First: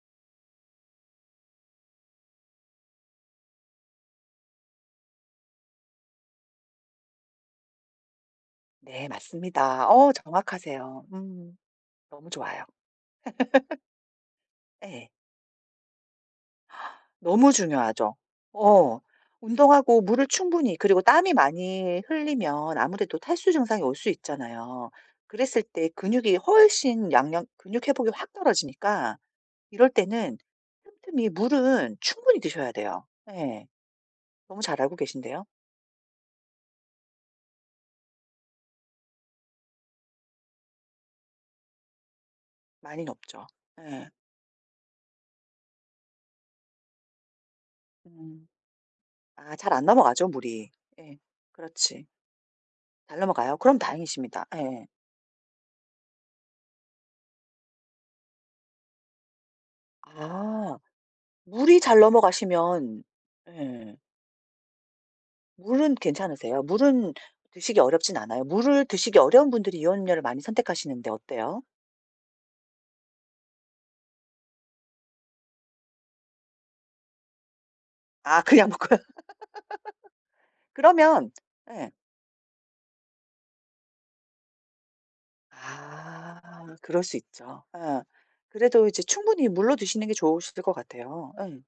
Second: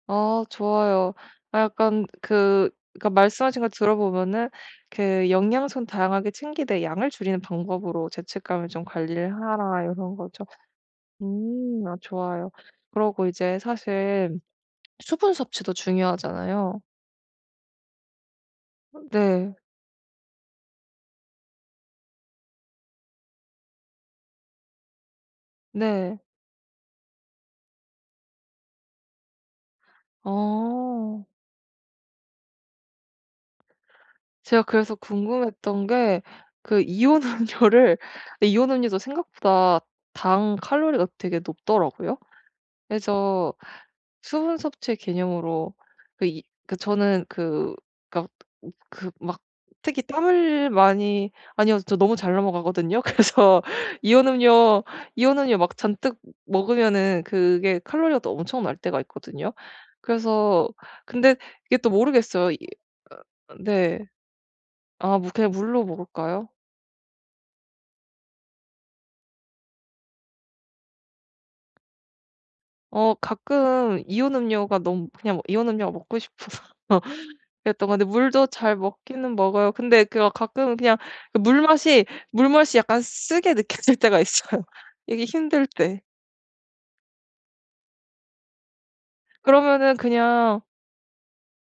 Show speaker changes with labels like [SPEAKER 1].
[SPEAKER 1] 어 좋아요. 아 약간 그 그러니까 말씀하신 거 들어보면은 그 "영양소는 다양하게 챙기되 양을 줄이는 방법으로 죄책감을 좀
[SPEAKER 2] 네
[SPEAKER 1] 관리를 하라."
[SPEAKER 2] 맞습니다. 어
[SPEAKER 1] 이런 거죠.
[SPEAKER 2] 정확하세요 음.
[SPEAKER 1] 음 아
[SPEAKER 2] 너무
[SPEAKER 1] 좋아요.
[SPEAKER 2] 좋아요.
[SPEAKER 1] 그러고 이제 사실
[SPEAKER 2] 예.
[SPEAKER 1] 수분 섭취도 중요하잖아요.
[SPEAKER 2] 너무 중요하죠. 어.
[SPEAKER 1] 어 네.
[SPEAKER 2] 운동하고 물을 충분히 그리고 땀이 많이 흘리면 아무래도 탈수 증상이 올 수 있잖아요. 그랬을 때
[SPEAKER 1] 네.
[SPEAKER 2] 근육이 훨씬 양력 근육 회복이 확 떨어지니까 이럴 때는
[SPEAKER 1] 어.
[SPEAKER 2] 틈틈이 물은 충분히 드셔야 돼요. 예. 너무
[SPEAKER 1] 제가
[SPEAKER 2] 잘
[SPEAKER 1] 그래서
[SPEAKER 2] 알고 계신데요?
[SPEAKER 1] 궁금했던 게 그 이온음료를 네 이온 음료도 생각보다 당 칼로리가 되게 높더라고요.
[SPEAKER 2] 많이 높죠.
[SPEAKER 1] 그래서
[SPEAKER 2] 예.
[SPEAKER 1] 수분 섭취의 개념으로 그 이 그 저는 그 그러니까
[SPEAKER 2] 음.
[SPEAKER 1] 으 그 막
[SPEAKER 2] 아 잘 안
[SPEAKER 1] 특히
[SPEAKER 2] 넘어가죠
[SPEAKER 1] 땀을
[SPEAKER 2] 물이. 예.
[SPEAKER 1] 많이 아니요. 저
[SPEAKER 2] 그렇지.
[SPEAKER 1] 너무 잘 넘어가거든요.
[SPEAKER 2] 잘 넘어가요?
[SPEAKER 1] 그래서
[SPEAKER 2] 그럼 다행이십니다.
[SPEAKER 1] 이온음료
[SPEAKER 2] 예예.
[SPEAKER 1] 이온음료 막 잔뜩 먹으면은 그게 칼로리가 또 엄청날 때가 있거든요. 그래서
[SPEAKER 2] 아.
[SPEAKER 1] 근데 이게
[SPEAKER 2] 물이
[SPEAKER 1] 또
[SPEAKER 2] 잘
[SPEAKER 1] 모르겠어요. 이
[SPEAKER 2] 넘어가시면
[SPEAKER 1] 아 아 네.
[SPEAKER 2] 예.
[SPEAKER 1] 아 뭐 그냥 물로
[SPEAKER 2] 물은
[SPEAKER 1] 먹을까요?
[SPEAKER 2] 괜찮으세요? 물은 드시기 어렵진 않아요? 물을 드시기 어려운 분들이 이온음료를 많이 선택하시는데 어때요?
[SPEAKER 1] 어 가끔 이온음료가 너무 그냥 이온음료가 먹고 싶어서 그랬던 건데
[SPEAKER 2] 아
[SPEAKER 1] 물도
[SPEAKER 2] 그냥
[SPEAKER 1] 잘
[SPEAKER 2] 먹고요.
[SPEAKER 1] 먹기는 먹어요. 근데 그 막 가끔은 그냥
[SPEAKER 2] 그러면
[SPEAKER 1] 그
[SPEAKER 2] 예.
[SPEAKER 1] 물맛이 물맛이 약간 쓰게 느껴질 때가 있어요, 이게 힘들 때.
[SPEAKER 2] 아 그럴 수 있죠. 예. 그래도 이제 충분히 물로
[SPEAKER 1] 그러면은
[SPEAKER 2] 드시는 게 좋으실
[SPEAKER 1] 그냥
[SPEAKER 2] 것 같아요. 예.